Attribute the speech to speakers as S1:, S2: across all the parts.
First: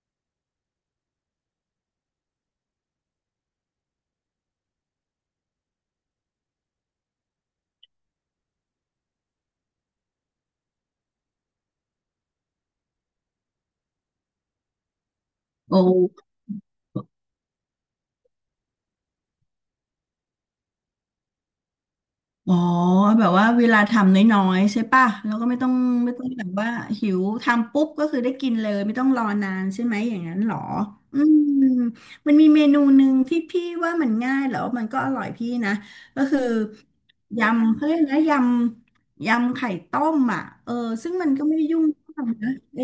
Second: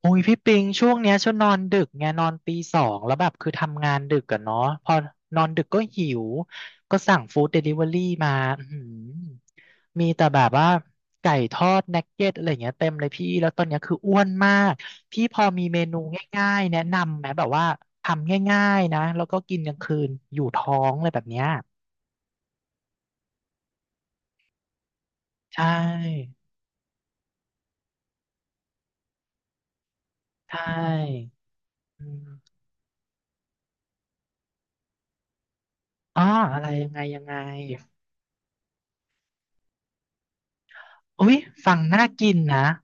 S1: โอ้ยพี่ปิงช่วงเนี้ยช่วนนอนดึกไงนอนตีสองแล้วแบบคือทำงานดึกอะเนาะพอนอนดึกก็หิวก็สั่งฟู้ดเดลิเวอรี่มาอื้อหือมีแต่แบบว่าไก่ทอดนักเก็ตอะไรเงี้ยเต็มเลยพี่แล้วตอนเนี้ยคืออ้วนมากพี่พอมีเม
S2: โอ้
S1: นูง่ายๆแนะนำไหมแบบว่าทำง่ายๆนะแล้วก็กินกลางคืนอยู่ท้องอะไรแบบเนี้ย
S2: อ๋อแบบว่าเวลาทำน้อยๆใช่ป่ะแล้วก็ไม่
S1: ใช
S2: ต้องไม่ต้อง
S1: ่
S2: แบบว่าหิวทำปุ๊บก็คือได้กินเลยไม่ต้องรอนานใช่ไหมอย่างนั้นเห
S1: ใช
S2: รออื
S1: ่
S2: ม
S1: อื
S2: มันมี
S1: ม
S2: เมนูหนึ่งที่พี่ว่ามันง่ายแล้วมันก็อร่อยพี่นะ
S1: อ๋
S2: ก็
S1: อ
S2: คือ
S1: อะไรยังไงยังไง
S2: ยำเขาเรียกนะยำไข่ต้มอ่ะเออซึ่ง
S1: อุ้
S2: มัน
S1: ย
S2: ก็ไม่ได้
S1: ฟัง
S2: ยุ่ง
S1: น่า
S2: ยาก
S1: กิน
S2: นะ
S1: นะ
S2: เออ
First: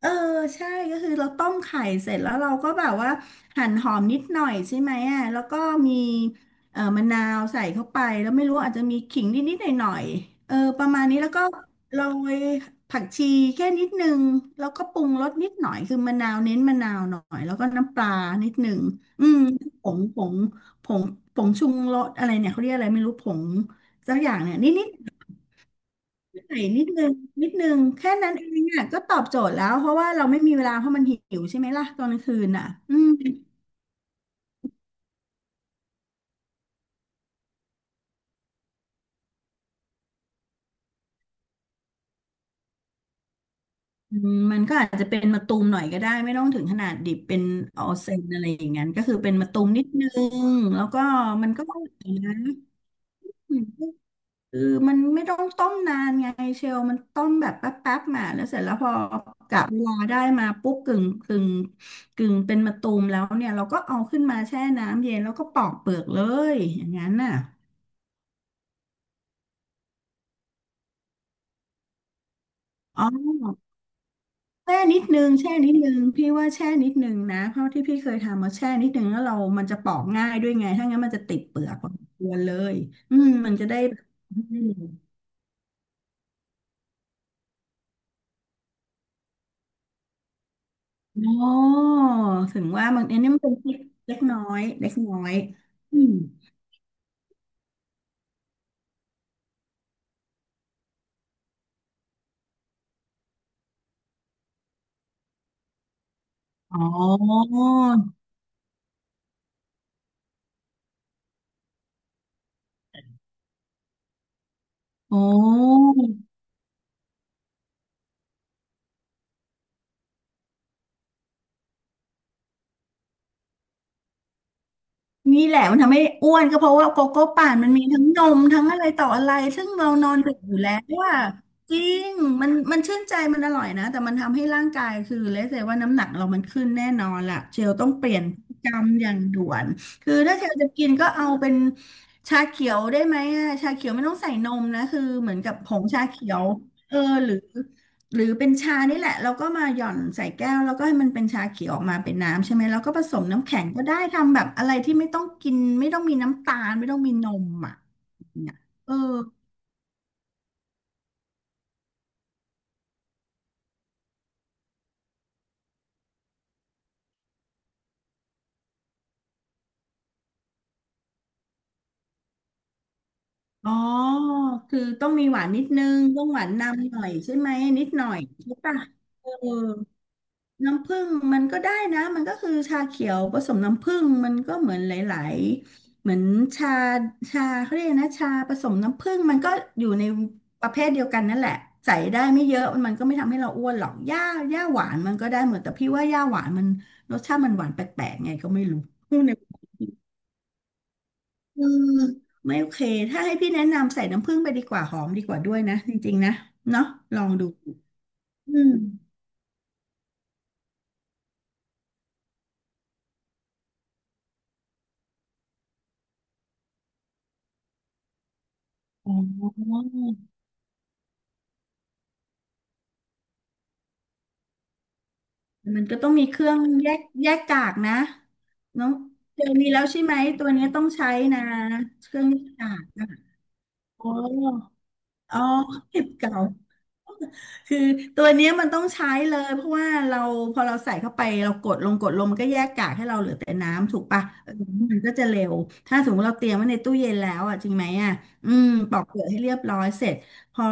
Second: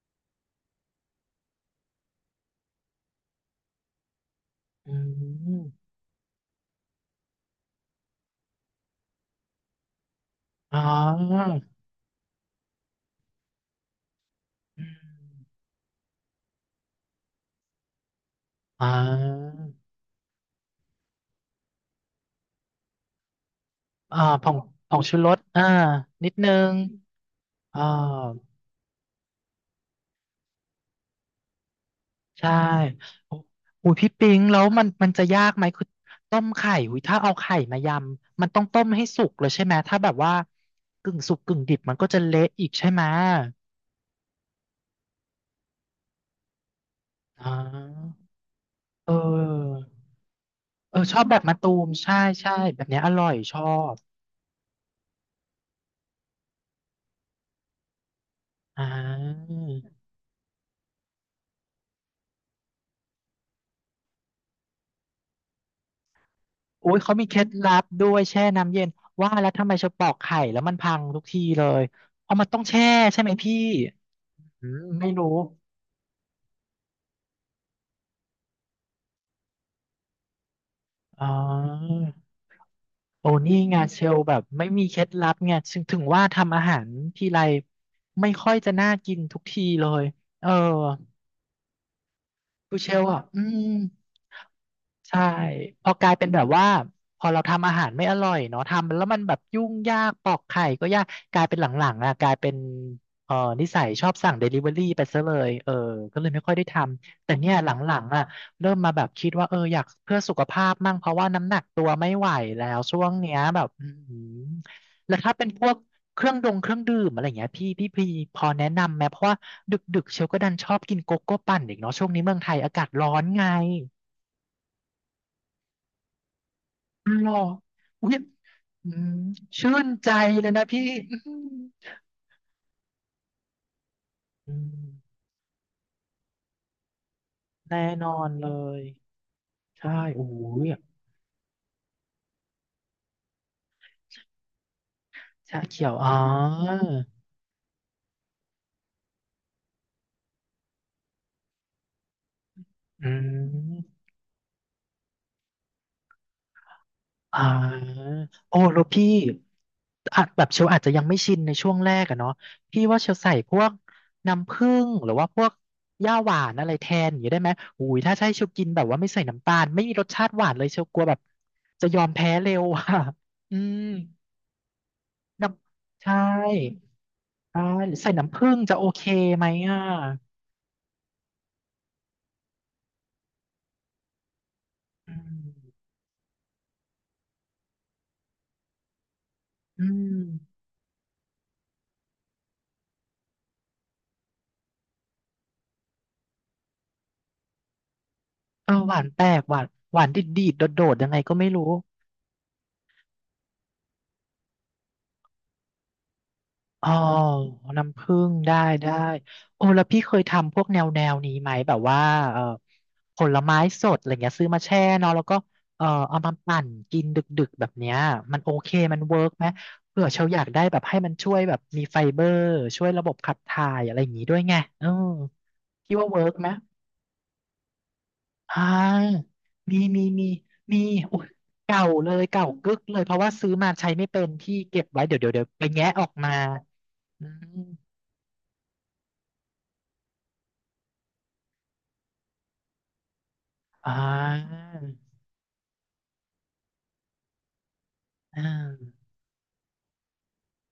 S2: เออใช่ก็คือเราต้มไข่เสร็จแล้วเราก็แบบว่าหั่นหอมนิดหน่อยใช่
S1: อื
S2: ไหมอ่ะแล้วก็
S1: ม
S2: มี มะนาวใส่เข้าไปแล้วไม่รู้อาจจะมีขิงนิดๆหน่อยๆเออ
S1: อ๋อ
S2: ประมาณนี้แล้วก็โรยผักชีแค่นิดนึงแล้วก็
S1: อื
S2: ปรุงรส
S1: ม
S2: นิดหน่อยคือมะนาวเน้นมะนาวหน่อยแล้วก็น้ำปลานิดนึง
S1: อ่
S2: อืม
S1: า
S2: ผงผงผงผงชูรสอะไรเนี่ยเขาเรียกอะไรไม่รู้ผงสัก
S1: อ่า
S2: อย่าง
S1: ผ
S2: เนี่
S1: ง
S2: ยนิด
S1: ผงชูรสอ่านิด
S2: ๆ
S1: นึ
S2: ใส่
S1: ง
S2: นิดนึงนิดนึง
S1: อ่
S2: แค่นั้นเอ
S1: า
S2: งอ่ะก็ตอบโจทย์แล้วเพราะว่าเราไม่มีเวลาเพราะมันหิวใช่ไหมล่ะตอนกลางคืน
S1: ใช่
S2: อ่ะอืม
S1: โอ้อุ้ยพี่ปิงแล้วมันมันจะยากไหมคือต้มไข่อุ้ยถ้าเอาไข่มายำมันต้องต้มให้สุกเลยใช่ไหม ถ้าแบบว่ากึ่งสุกกึ่งดิบมันก็จะเละอีกใช่ไหม
S2: อืมมันก็อาจจะเป็นมะตูมหน่อยก็ได้ไม่ต้องถึงขนาดดิบเป็น
S1: อ่า
S2: ออเซนอะไรอย่างนั้นก็
S1: เ
S2: คือเป็นมะตูม
S1: ออ
S2: นิดนึงแล้ว
S1: เออ
S2: ก็
S1: ชอบแบบ
S2: มัน
S1: มะ
S2: ก็
S1: ตู
S2: อร่
S1: ม
S2: อย
S1: ใช่
S2: นะ
S1: ใช่แบบเนี้ยอร่อย
S2: อื
S1: ชอ
S2: ม
S1: บ
S2: คือมันไม่ต้องต้มนานไงเชลมันต้มแบบแป๊บแป๊บมาแล้วเสร็จแล้ว
S1: อ่
S2: พอกะเวลา
S1: า
S2: ได้มาปุ๊บกึ่งเป็นมะตูมแล้วเนี่ยเราก็เอาขึ้นมาแช่น้ำเย็นแล้วก็ปอกเปลือกเลยอย่าง
S1: อุ้ย
S2: นั้น
S1: เขามี
S2: น่ะ
S1: เคล็ดลับด้วยแช่น้ำเย็นว่าแล้วทำไมเชอปอกไข่แล้วมันพังทุกทีเลยเพราะมันต้องแช่
S2: อ๋อ
S1: ใช่ไหมพี่อื
S2: แช่
S1: ม
S2: นิด
S1: ไม่
S2: นึ
S1: รู้
S2: งแช่นิดนึงพี่ว่าแช่นิดนึงนะเพราะที่พี่เคยทำมาแช่นิดนึงแล้วเรามันจะปอกง่ายด้วยไงถ้างั้นมันจะ
S1: อ๋อ
S2: ติดเปลือกพอสมควรเลยอื
S1: โอ้
S2: มมั
S1: นี่
S2: นจะ
S1: ไง
S2: ได้แบ
S1: เช
S2: บ
S1: ลแบ
S2: อื
S1: บไม่
S2: ม
S1: มีเคล็ดลับไงถึงว่าทำอาหารทีไรไม่ค่อยจะน่ากินทุกทีเลยเออ
S2: อ๋อถึง
S1: คือ
S2: ว่า
S1: เช
S2: มั
S1: ล
S2: นอัน
S1: อ่ะ
S2: นี้
S1: อื
S2: มันเป็น
S1: ม
S2: เล็กเล็กน้อยเล็กน้อ
S1: ใช่
S2: ย
S1: พอ
S2: อื
S1: กลา
S2: ม
S1: ยเป็นแบบว่าพอเราทำอาหารไม่อร่อยเนาะทำแล้วมันแบบยุ่งยากปอกไข่ก็ยากกลายเป็นหลังๆอ่ะกลายเป็นเออนิสัยชอบสั่งเดลิเวอรี่ไปซะเลยเออก็เลยไม่ค่อยได้ท
S2: อ๋อ
S1: ำแต่เนี่ยหลังๆอ่ะเริ่มมาแบบคิดว่าเอออยากเพื่อสุขภาพมั่งเพราะว่าน้ำหนักตัวไม่ไหวแล้วช่วงเนี้ยแบบอือหือแล้ว
S2: โอ้
S1: ถ้าเป็นพวกเครื่องดื่มอะไรอย่างเงี้ยพี่พอแนะนำไหมเพราะว่าดึกๆเชลก็ดันชอบกินโกโก้ปั่นอีกเนาะช่วงนี้เมืองไทยอากาศร้อนไง
S2: นี่แหละมันทำให้อ้วนก็เพราะว่าโกโก้
S1: หรอ
S2: ป่านมันมีทั้ง
S1: อุ๊ย
S2: นมทั้งอะไร
S1: อื
S2: ต่อ
S1: ม
S2: อะไรซึ่ง
S1: ชื่
S2: เรา
S1: น
S2: น
S1: ใจ
S2: อนดึก
S1: เล
S2: อ
S1: ย
S2: ยู่
S1: นะ
S2: แล้ว
S1: พี่
S2: ว่า
S1: อืม
S2: จริงมันชื่นใจมันอร่อยนะแต่มันทำให้
S1: อื
S2: ร่างกา
S1: ม
S2: ยคือเลเซว่าน้ำหนักเรามันขึ้นแน่นอนล่ะเชล
S1: แน่
S2: ต้องเป
S1: นอ
S2: ลี่ยน
S1: นเล
S2: พฤติกร
S1: ย
S2: รมอย่างด่วน
S1: ใช่
S2: คือ
S1: โอ้
S2: ถ้าเชล
S1: ย
S2: จะกินก็เอาเป็นชาเขียวได้ไหมอะชาเขียวไม่ต้องใส่นมนะคือเหมือนกับ
S1: ชา
S2: ผ
S1: เขี
S2: ง
S1: ยว
S2: ชา
S1: อ๋อ
S2: เขียวเออหรือ หรือเป็นชานี่แหละเราก็มาหย่อนใส่แก้วแล้วก็ให้มันเป็นชาเขียวออกมาเป็นน้ำใช่ไหมแล้วก็ผ
S1: อื
S2: สมน้ำแข็งก็ได้
S1: ม
S2: ทำแบบอะไรที่ไม่ต้องกินไม่ต้องมีน้ำตาลไม่ต้องมีน
S1: อ่
S2: มอ่ะ
S1: า
S2: เนี่ย
S1: โอ้แล้ว
S2: เออ
S1: พี่อาจแบบเชลอาจจะยังไม่ชินในช่วงแรกอะเนาะพี่ว่าเชลใส่พวกน้ำผึ้งหรือว่าพวกย่าหวานอะไรแทนอย่างนี้ได้ไหมโอ้ยถ้าใช่เชลกินแบบว่าไม่ใส่น้ำตาลไม่มีรสชาติหวานเลยเชลกลัวแบบจะยอมแพ้เร็วอ่ะอื
S2: อ๋อ
S1: ม
S2: คือต้องมีหวา
S1: น้
S2: นนิดนึง
S1: ำใช่
S2: ต้องหวานนำหน่อยใช่ไหม
S1: ใช่
S2: นิด
S1: หรือ
S2: หน่อ
S1: ใส่
S2: ย
S1: น้ำผึ้
S2: ใช่
S1: งจะ
S2: ปะ
S1: โอเค
S2: เออ
S1: ไหมอ่ะ
S2: น้ำผึ้งมันก็ได้นะมันก็คือชาเขียวผสมน้ำผึ้งมันก็เหมือนหล
S1: อื
S2: าย
S1: ม
S2: ๆเหมือนชาชาเขาเรียกนะชาผสมน้ำผึ้งมันก็
S1: อื
S2: อยู่ใน
S1: ม
S2: ประเภทเดียวกันนั่นแหละใส่ได้ไม่เยอะมันก็ไม่ทำให้เราอ้วนหรอกหญ้าหวานมันก็ได้หมดแต่พี่ว่าหญ้าหวานมันรสชาติมันหวานแปลกๆไงก็ไม่
S1: เอ
S2: รู้
S1: อหวานแปล
S2: ใน
S1: กหวานหวานดีดดีดโดดโดดยังไงก็ไม่
S2: เออ
S1: รู้
S2: ไม่โอเคถ้าให้พี่แนะนำใส่น้ำผึ้งไปดีกว่าหอมดีกว่าด้วยนะจริงๆนะเนาะ
S1: อ๋อ
S2: ลองดู
S1: น้ำผึ้งได้
S2: อืม
S1: ได้โอ้แล้วพี่เคยทำพวกแนวแนวนี้ไหมแบบว่าเออผลไม้สดอะไรเงี้ยซื้อมาแช่เนาะแล้วก็เออเอามาปั่นกินดึกๆแบบเนี้ยมันโอเคมันเวิร์กไหมเผื่อเชลอยากได้แบบให้มันช่วยแบบมีไฟเบอร์ช่วยระบบขับถ่ายอะไรอย่างงี้ด้วยไงเออ
S2: มัน
S1: คิ
S2: ก็
S1: ด
S2: ต้
S1: ว่า
S2: อง
S1: เวิ
S2: มี
S1: ร์ก
S2: เค
S1: ไหม
S2: รื่องแยกกากนะ
S1: อ่
S2: น้อง
S1: า
S2: เจอมี
S1: มี
S2: แล้วใช่
S1: มี
S2: ไหม
S1: มี
S2: ตัวนี้
S1: มี
S2: ต้องใช้
S1: โอ้ย
S2: นะ
S1: เก่าเล
S2: เครื่
S1: ย
S2: องแย
S1: เก่า
S2: กกา
S1: กึก
S2: ก
S1: เลย
S2: นะ
S1: เพราะว่าซื้อมาใช้
S2: โอ้
S1: ไม่เป็นพี่เก็บไว้เดี๋ยวเดี๋ยว
S2: อ๋อ
S1: เดี๋ยวไปแงะ
S2: เก็
S1: ออ
S2: บ
S1: กมา
S2: เก่า
S1: อืม
S2: คือตัวเนี้ยมันต้องใช้เลยเพราะว่าเราพอเราใส่เข้าไปเรากดลงมันก็แยกกากให้เราเหลือแต่
S1: อ่
S2: น้ำถูกปะเออ
S1: า
S2: มันก็จะเร็วถ้าสมมติเราเตรียมไว้ในตู้เย็นแล้วอ่ะจริงไหมอ่ะ
S1: อ่
S2: อืมปอก
S1: า
S2: เปลือกให้เรียบร้อยเสร็จพอ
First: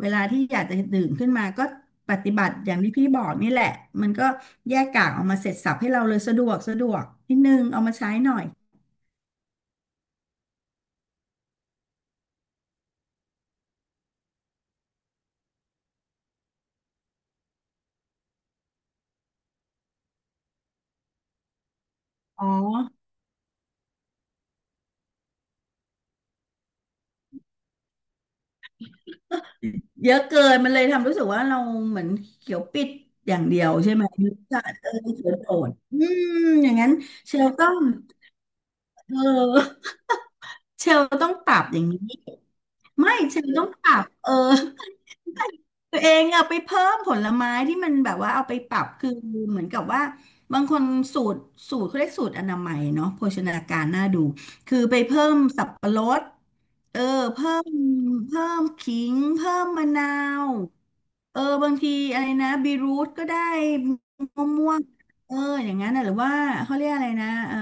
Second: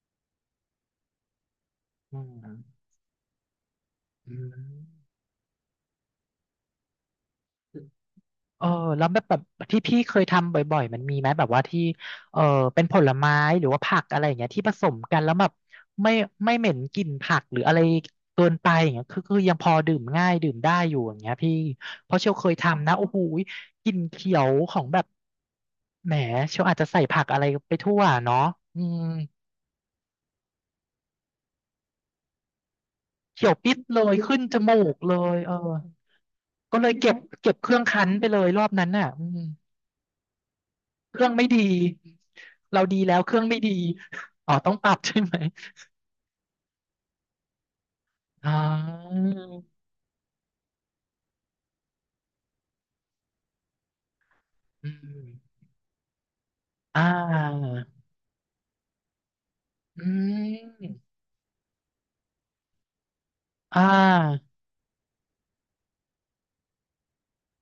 S2: เวลาที่อยากจะดื่มขึ้นมาก็ป
S1: อื
S2: ฏิบัติอย่าง
S1: ม
S2: ที่พี่บอกนี่แหละมันก็
S1: อ
S2: แยก
S1: ื
S2: กากออกมาเสร็จสรรพให้เราเลยสะดวกนิดนึงเอา
S1: ม
S2: มาใช้หน่อย
S1: เออแล้วแบบแบบที่พี่เคยทำบ่อยๆมันมีไหมแบบว่าที่เออเป็นผลไม้หรือว่าผักอะไรอย่างเงี้ยที่ผสมกันแล้วแบบไม่ไม่เหม็นกลิ่นผักหรืออะไรเกินไปอย่างเงี้ยคือยังพอดื่มง่ายดื่มได้อยู่อย่างเงี้ยพี่เพราะเชล
S2: อ๋อ
S1: เคยทำนะโอ้โหกลิ่นเขียวของแบบแหมเชลอาจจะใส่ผักอะไรไปทั่วเนาะอืม
S2: เยอะเกินมันเลยทำรู้สึกว่าเราเหมือนเขียวปิดอย่าง
S1: เขียว
S2: เดียว
S1: ปิด
S2: ใช่
S1: เล
S2: ไหม
S1: ยขึ้นจ
S2: จะ
S1: มู
S2: เออ
S1: กเล
S2: เขียว
S1: ย
S2: โด
S1: เออ
S2: ดอืมอย่า
S1: ก็
S2: ง
S1: เล
S2: นั้น
S1: ยเก็บ
S2: เชล
S1: เก็บ
S2: ต้
S1: เค
S2: อ
S1: รื่
S2: ง
S1: องคั้นไปเลยรอบนั้นน่ะ
S2: เ
S1: อืม
S2: ออเชล
S1: เครื่
S2: ต้อ
S1: อง
S2: ง
S1: ไม่
S2: ปรับ
S1: ดี
S2: อย่างนี้
S1: เราดี
S2: ไม่
S1: แล้วเค
S2: เช
S1: รื่อง
S2: ล
S1: ไม่
S2: ต้อง
S1: ดี
S2: ปรับเออ
S1: อ๋อต้องปรับใช่ไหม
S2: ตัวเองเอาไปเพิ่มผลไม้ที่มันแบบว่าเอา
S1: อ๋
S2: ไปปรับคือ
S1: อ
S2: เหมือนกับว่าบางคนสูตรสูตรเขาเรียกสูตรอนามัยเนาะโภชนาการน่าดูคือ
S1: อื
S2: ไปเพิ่
S1: ม
S2: มสับปะรดเออ
S1: อ่า
S2: เพิ่มเพิ่มขิงเพิ่มมะ
S1: อื
S2: นาว
S1: ม
S2: เออบางทีอะไรนะบีรูทก็ได้
S1: อ่
S2: มะ
S1: า
S2: ม่วงเอออย่างนั้นนะหรือว่าเขาเรียกอะไรนะเออ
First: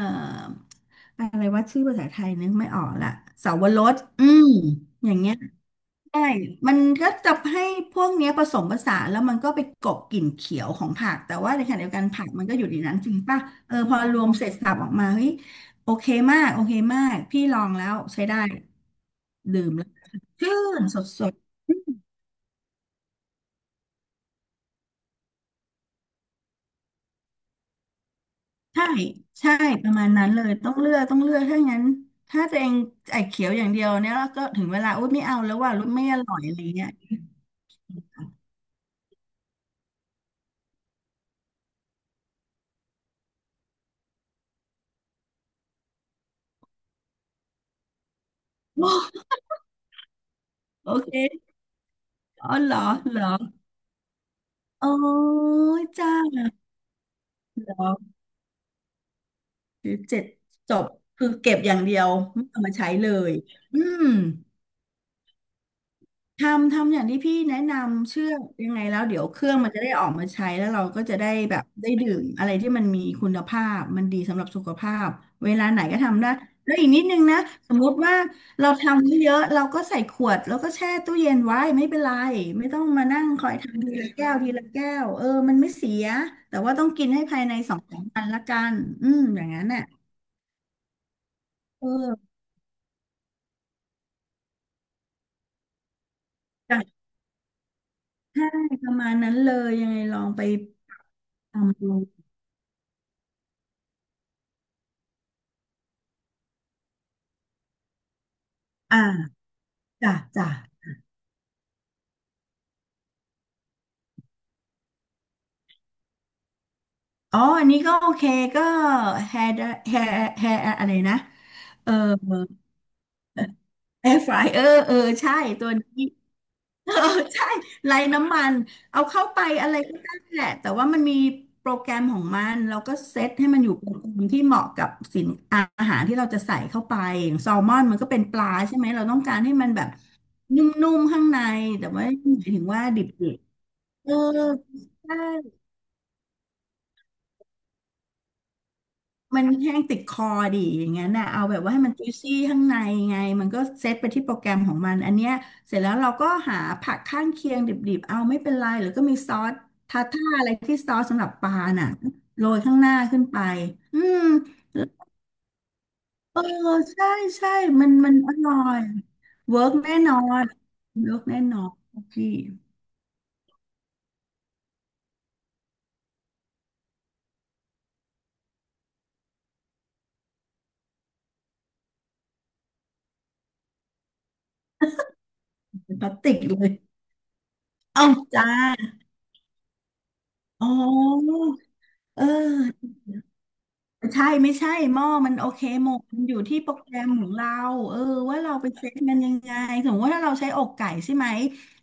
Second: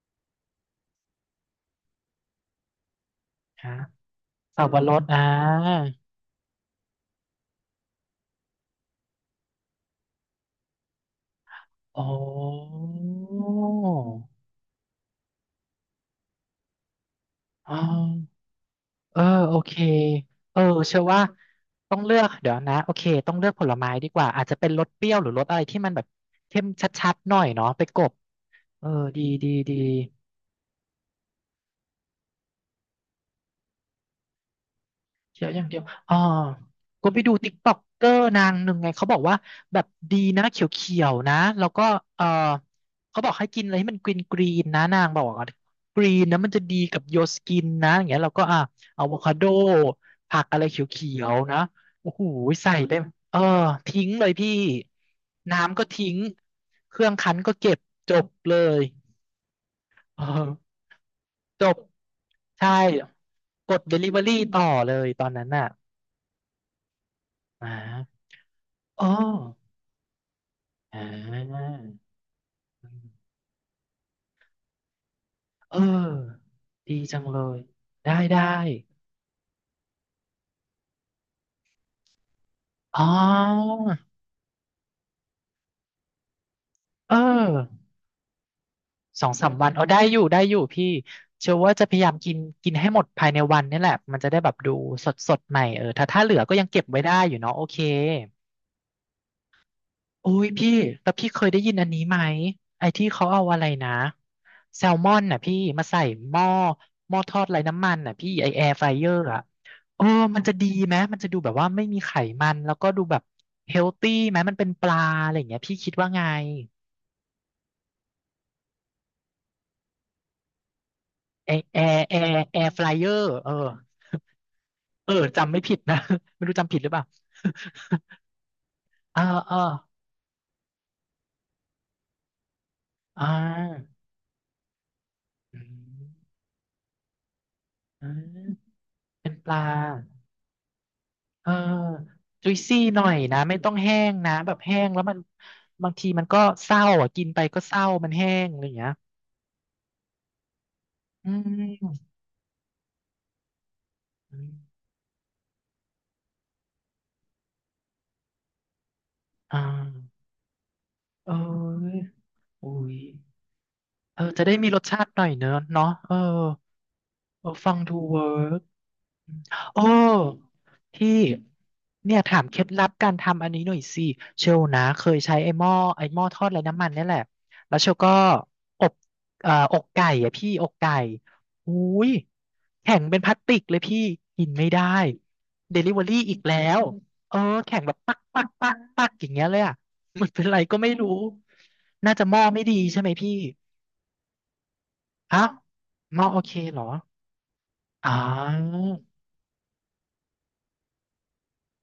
S2: อะไรว่าชื่อภาษาไทยนึกไม่ออกละเสาว
S1: ฮะ
S2: รสอืม
S1: สับปะรด
S2: อย่า
S1: อ่า
S2: งเงี้ย ใช่มันก็จะให้พวกเนี้ยผสมผสานแล้วมันก็ไปกลบกลิ่นเขียวของผักแต่ว่าในขณะเดียว
S1: อ๋
S2: กั
S1: อ
S2: นผักมันก็อยู่ในนั้นจริงป่ะเออพอรวมเสร็จสรรพออกมาเฮ้ยโอเคมากโอเคมากพี่ลอง
S1: อ๋อ
S2: แล้วใช้ได้
S1: เออโอ
S2: ดื่
S1: เค
S2: มแล้วชื่
S1: เออ
S2: นส
S1: เชื่อ
S2: ด
S1: ว่า
S2: สด
S1: ต้องเลือกเดี๋ยวนะโอเคต้องเลือกผลไม้ดีกว่าอาจจะเป็นรสเปรี้ยวหรือรสอะไรที่มันแบบเข้มชัดๆหน่อยเนาะไปกบเอ
S2: ใช่
S1: อดีดี
S2: ใช่
S1: ดี
S2: ประมาณนั้นเลยต้องเลือกต้องเลือกถ้างั้นถ้าตัวเองไอ้เขียวอย่างเดียวเนี่ยแล้วก็ถึงเวลาอุ้ยไม่เอา
S1: เขียว
S2: แล้ว
S1: อย่าง
S2: ว่า
S1: เดียว
S2: รู้ไม่
S1: อ๋
S2: อ
S1: อ
S2: ร่อยอะไรเงี้ย
S1: ก็ไปดูติ๊กต็อกเกอร์นางหนึ่งไงเขาบอกว่าแบบดีนะเขียวๆนะ แล้วก็ เออเขาบอกให้กินอะไรให้มันกรีนกรีนนะนางบอกว่ากรีนนะมันจะดีกับโยสกินนะอย่างเงี้ยแล้วก็อ่ะอะโวคาโดผักอะไรเข
S2: โอ
S1: ียว
S2: เค
S1: ๆนะโอ้โห
S2: อ๋อเห
S1: ใส่
S2: รอ
S1: ได้
S2: เหรอ
S1: เออทิ้งเลยพี่
S2: โอ้
S1: น้ำ
S2: ย
S1: ก็
S2: จ้า
S1: ทิ้ง
S2: เ
S1: เครื่องคั้นก็
S2: หร
S1: เก็บจ
S2: อ
S1: บเลย
S2: หรือเจ็
S1: เออ
S2: ดจบคือเก็บ
S1: จ
S2: อ
S1: บ
S2: ย่างเดียวไม่เอา
S1: ใช่
S2: มาใช้เลย
S1: ก
S2: อื
S1: ด
S2: ม
S1: Delivery ต่อเลยตอนนั้นน่ะ
S2: ทำอย่างที่พี่แนะ
S1: อ่า
S2: นำเชื่อยังไงแล้ว
S1: อ๋อ
S2: เดี๋ยวเครื่องมันจะได้ออกมาใช้แล้วเรา
S1: อ่
S2: ก็จะได้แบ
S1: า
S2: บได้ดื่มอะไรที่มันมีคุณภาพมันดีสำหรับสุขภาพเวลา
S1: เอ
S2: ไหนก็ทำได้
S1: อ
S2: แล้วอีก
S1: ดี
S2: นิดนึ
S1: จั
S2: ง
S1: งเล
S2: นะ
S1: ย
S2: สมมติ
S1: ได้
S2: ว่า
S1: ได้
S2: เราทำไม่เยอะเราก็ใส่ขวดแล้วก็แช่ตู้เย็นไว้ไม่เป็นไรไม่ต้อง
S1: อ๋อ
S2: มานั่งคอยทำทีละแก้วทีละแก้วเออมันไม่เสียแต่ว่าต้องกิน
S1: เอ
S2: ให้ภายใน
S1: อ
S2: สองสามวันละกันอืม
S1: สอง
S2: อ
S1: สา
S2: ย่าง
S1: ม
S2: นั้
S1: วั
S2: น
S1: น
S2: น่ะ
S1: เอาได้อยู่ได้อยู่พี่เชื่อว่า
S2: เ
S1: จะพยายามกิ
S2: ออ
S1: นกินให้หมดภายในวันนี่แหละ มันจะได้แบบดูสดสดใหม่เออถ้าเหลือก็ยังเก็บไว้ได้อยู่เนาะโอเค
S2: ใช่ประมาณนั้นเลยยังไงลอ
S1: โอ้
S2: งไป
S1: ยพี่แล้วพี่เคยได้ยิน
S2: ทำ
S1: อัน
S2: ดู
S1: นี้ไหม ไอ้ที่เขาเอาอะไรนะแซลมอนน่ะพี่มาใส่หม้อหม้อทอดไร้น้ำมันน่ะพี่ไอแอร์ไฟเออร์
S2: อ่า
S1: อะเออ
S2: จ้ะ
S1: มัน
S2: จ้ะ
S1: จะดีไหมมันจะดูแบบว่าไม่มีไขมันแล้วก็ดูแบบเฮลตี้ไหมมันเป็นปลาอะไรอย่างเงี้ยพี่คิดว่าไง
S2: อ๋ออันนี้ก็โอเคก็แฮร์แฮร์อะไรนะ
S1: ไอแอ
S2: เออ
S1: ร์แอร์ไฟเออร์เออ
S2: แอร์ฟรายเออเออ
S1: เออ
S2: ใช่
S1: จำไม่
S2: ตัว
S1: ผิดนะ
S2: นี้
S1: ไม่รู้จำผิดห รื
S2: เอ
S1: อ
S2: อ
S1: เปล่า
S2: ใช่ไร้น้ำมันเอา
S1: เออ
S2: เข้าไป
S1: เออ
S2: อะไรก็ได้แหละแต่ว่ามันมีโปรแกรมของมันเราก็เซ
S1: อ่
S2: ตให้มันอยู่เป็
S1: า
S2: นกลุ่มที่เหมาะกับสิน
S1: อื
S2: อาอาหาร
S1: ม
S2: ที่เราจะใส่เข้าไปอย่างแซลมอนมัน
S1: อื
S2: ก็เป็นปลา
S1: ม
S2: ใช่ไหมเราต้อง
S1: เป็น
S2: การ
S1: ป
S2: ให้
S1: ลา
S2: มันแบบนุ่มๆข้างใน
S1: เออ
S2: แต่ว่าหมา
S1: จุ
S2: ย
S1: ย
S2: ถึง
S1: ซี่
S2: ว่า
S1: ห
S2: ดิ
S1: น่อ
S2: บ
S1: ยนะ ไม่ต้องแห้
S2: เออ
S1: งนะ แบบแห้งแล้วมั
S2: ใช่
S1: นบางทีมันก็เศร้าอ่ะกินไปก็เศร้ามันแห้งอะไรอย่างเงี้ย
S2: มันแห้งติดคอดิอย่างงั้นน่ะ
S1: อื
S2: เอาแบบว่าให้มัน
S1: ม
S2: จุยซี่ข้างในไงมันก็เซตไปที่โปรแกรมของมันอันเนี้ยเสร็จแล้วเราก็หาผักข้างเคียงดิบๆ เอาไม่เป็นไรหรือก็มีซอส
S1: อ่
S2: ทาท่า
S1: า
S2: อะไรที่ซอสสำหรั
S1: เอ
S2: บปลาน่ะ
S1: อ
S2: โรยข้าง
S1: อุ้
S2: หน้า
S1: ย
S2: ขึ้นไปอื
S1: เอ
S2: ม
S1: อ จะได้มีรสชาติหน่อยเนอะเนาะเออ
S2: เออใช่
S1: เอ
S2: ใช่
S1: อฟัง
S2: มัน
S1: ดู
S2: มัน
S1: เวิ
S2: อร่อ
S1: ร์ก
S2: ยเวิร์ก
S1: โอ้
S2: แน่นอน
S1: พี่
S2: เวิร์กแน่นอน
S1: เนี่ย
S2: พี่
S1: ถามเคล็ดลับการทำอันนี้หน่อยสิเชลนะเคยใช้ไอ้หม้อทอดไร้น้ำมันเนี่ยแหละแล้วเชลก็อบอกไก่อะพี่อกไก่อุ้ยแข็งเป็นพลาสติกเลยพี่กินไม่ได้เดลิ
S2: เป็น
S1: เวอ
S2: พลาส
S1: รี่
S2: ติ
S1: อี
S2: ก
S1: ก
S2: เล
S1: แล้
S2: ย
S1: วเออแข็งแบบ
S2: เอ้า
S1: ปักปั
S2: จ้า
S1: กปักปักอย่างเงี้ยเลยอ่ะมันเป็นไร
S2: อ๋
S1: ก็ไม่รู้
S2: อ
S1: น่า
S2: เอ
S1: จะหม้อไม่ดี
S2: อ
S1: ใช่ไหมพี่
S2: ใช่ไม่ใช่หม้อมัน
S1: อ้า
S2: โอ
S1: ว
S2: เคหมด
S1: ห
S2: มั
S1: ม้
S2: น
S1: อ
S2: อ
S1: โอ
S2: ยู่
S1: เค
S2: ที่โปร
S1: เหรอ
S2: แกรมของเราเออ
S1: อ๋อ
S2: ว่าเราไปเซ็ตมันยังไงสมมติว่าถ้าเราใช้อกไก่ใช่ไหม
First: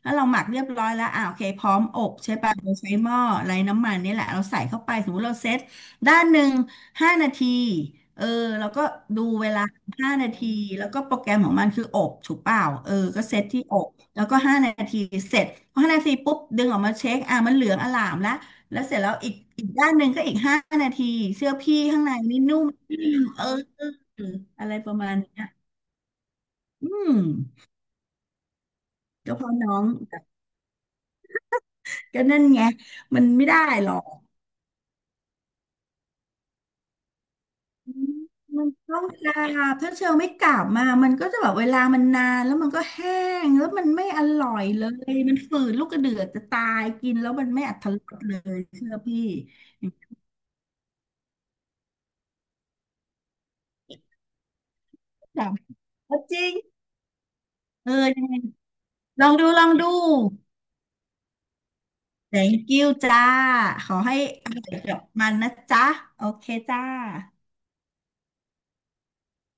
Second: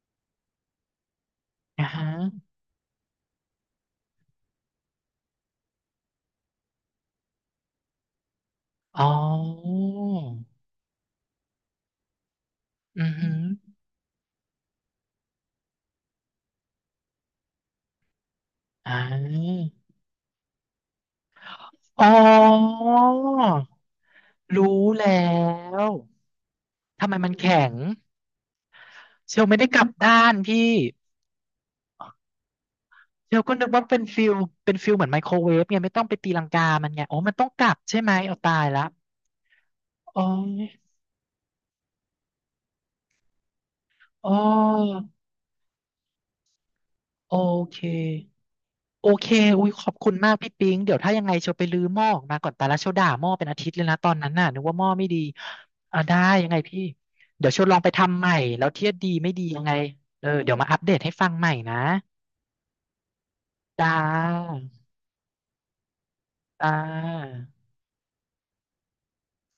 S2: แล้วเราหมักเรียบร้อยแล้วอ่าโอเคพร้อม
S1: อ่า
S2: อ
S1: ฮะ
S2: บใช่ป่ะเราใช้หม้อไร้น้ำมันนี่แหละเราใส่เข้าไปสมมติเราเซ็ตด้านหนึ่งห้านาทีเออแล้วก็
S1: อ๋อ
S2: ดูเวลาห้านาทีแล้วก็โปรแกรมของมันคืออบถูกเปล่าเออ
S1: อือ
S2: ก็
S1: หื
S2: เซ็
S1: อ
S2: ตที่อบแล้วก็ห้านาทีเสร็จพอห้านาทีปุ๊บดึงออกมาเช็คอ่ะมันเหลืองอล่ามละ แล้ว
S1: อ่
S2: เสร็จแล้วอีก
S1: า
S2: อีกด้านหนึ่งก็อีกห้านาทีเสื้อพี่ข้าง
S1: อ๋
S2: ในนี่นุ่ม
S1: อ
S2: เออ
S1: รู้
S2: อะไรประ
S1: แล้
S2: มาณเนี้ย
S1: ว
S2: อื
S1: ทำไม
S2: ม
S1: มันแข็ง
S2: ก็
S1: เช
S2: เพ
S1: ล
S2: ราะ
S1: ไม่ได้
S2: น้อ
S1: กลั
S2: ง
S1: บด้านพี่
S2: ก็นั่นไงมัน
S1: เชล
S2: ไม่
S1: ก็
S2: ได้
S1: นึกว่า
S2: หรอ
S1: เป็นฟิ
S2: ก
S1: ลเป็นฟิลเหมือนไมโครเวฟไงไม่ต้องไปตีลังกามันไงโอ้มันต้องกลับ
S2: อื
S1: ใช่ไห
S2: ม
S1: มเอาตาย
S2: มัน
S1: ละ
S2: ต้องกราบถ้าเชล
S1: อ๋อ
S2: ไม่กราบมามันก็จะแบบเวลามันนานแล้วมันก็แห้งแล้วมันไม่อ
S1: อ๋อ
S2: ร่อยเลยมันฝืดลูกกระเดือกจะตายกินแล้ว
S1: โอ
S2: มันไม่อร
S1: เค
S2: รถรสเลยเชื่อ
S1: โอ
S2: พี่
S1: เคอุ้ยขอบคุณมากพี่ปิ๊งเดี๋ยวถ้ายังไงเชลไปรื้อหม้อออกมาก่อนแต่ละเชลด่าหม้อเป็นอาทิตย์เลยนะตอนนั้นน่ะนึกว่าหม้อไม่ดี
S2: อย่างนี้
S1: อ่า
S2: กราบ
S1: ได้
S2: ก็จริ
S1: ยัง
S2: ง
S1: ไงพี่ เดี๋ยวเชลลองไป
S2: เออ
S1: ทำ
S2: ยั
S1: ให
S2: ง
S1: ม่
S2: ไง
S1: แล้วเทียบดี
S2: ลอ
S1: ไม่
S2: ง
S1: ดี
S2: ดู
S1: ยั
S2: ล
S1: ง
S2: อ
S1: ไง
S2: งดู
S1: เออเดี๋ยวมาอัปเดตให้ฟังใหม่นะ
S2: thank you จ้าข
S1: จ้า
S2: อให้อร่อยกับมันนะจ๊ะโอเค
S1: จ้า
S2: จ้า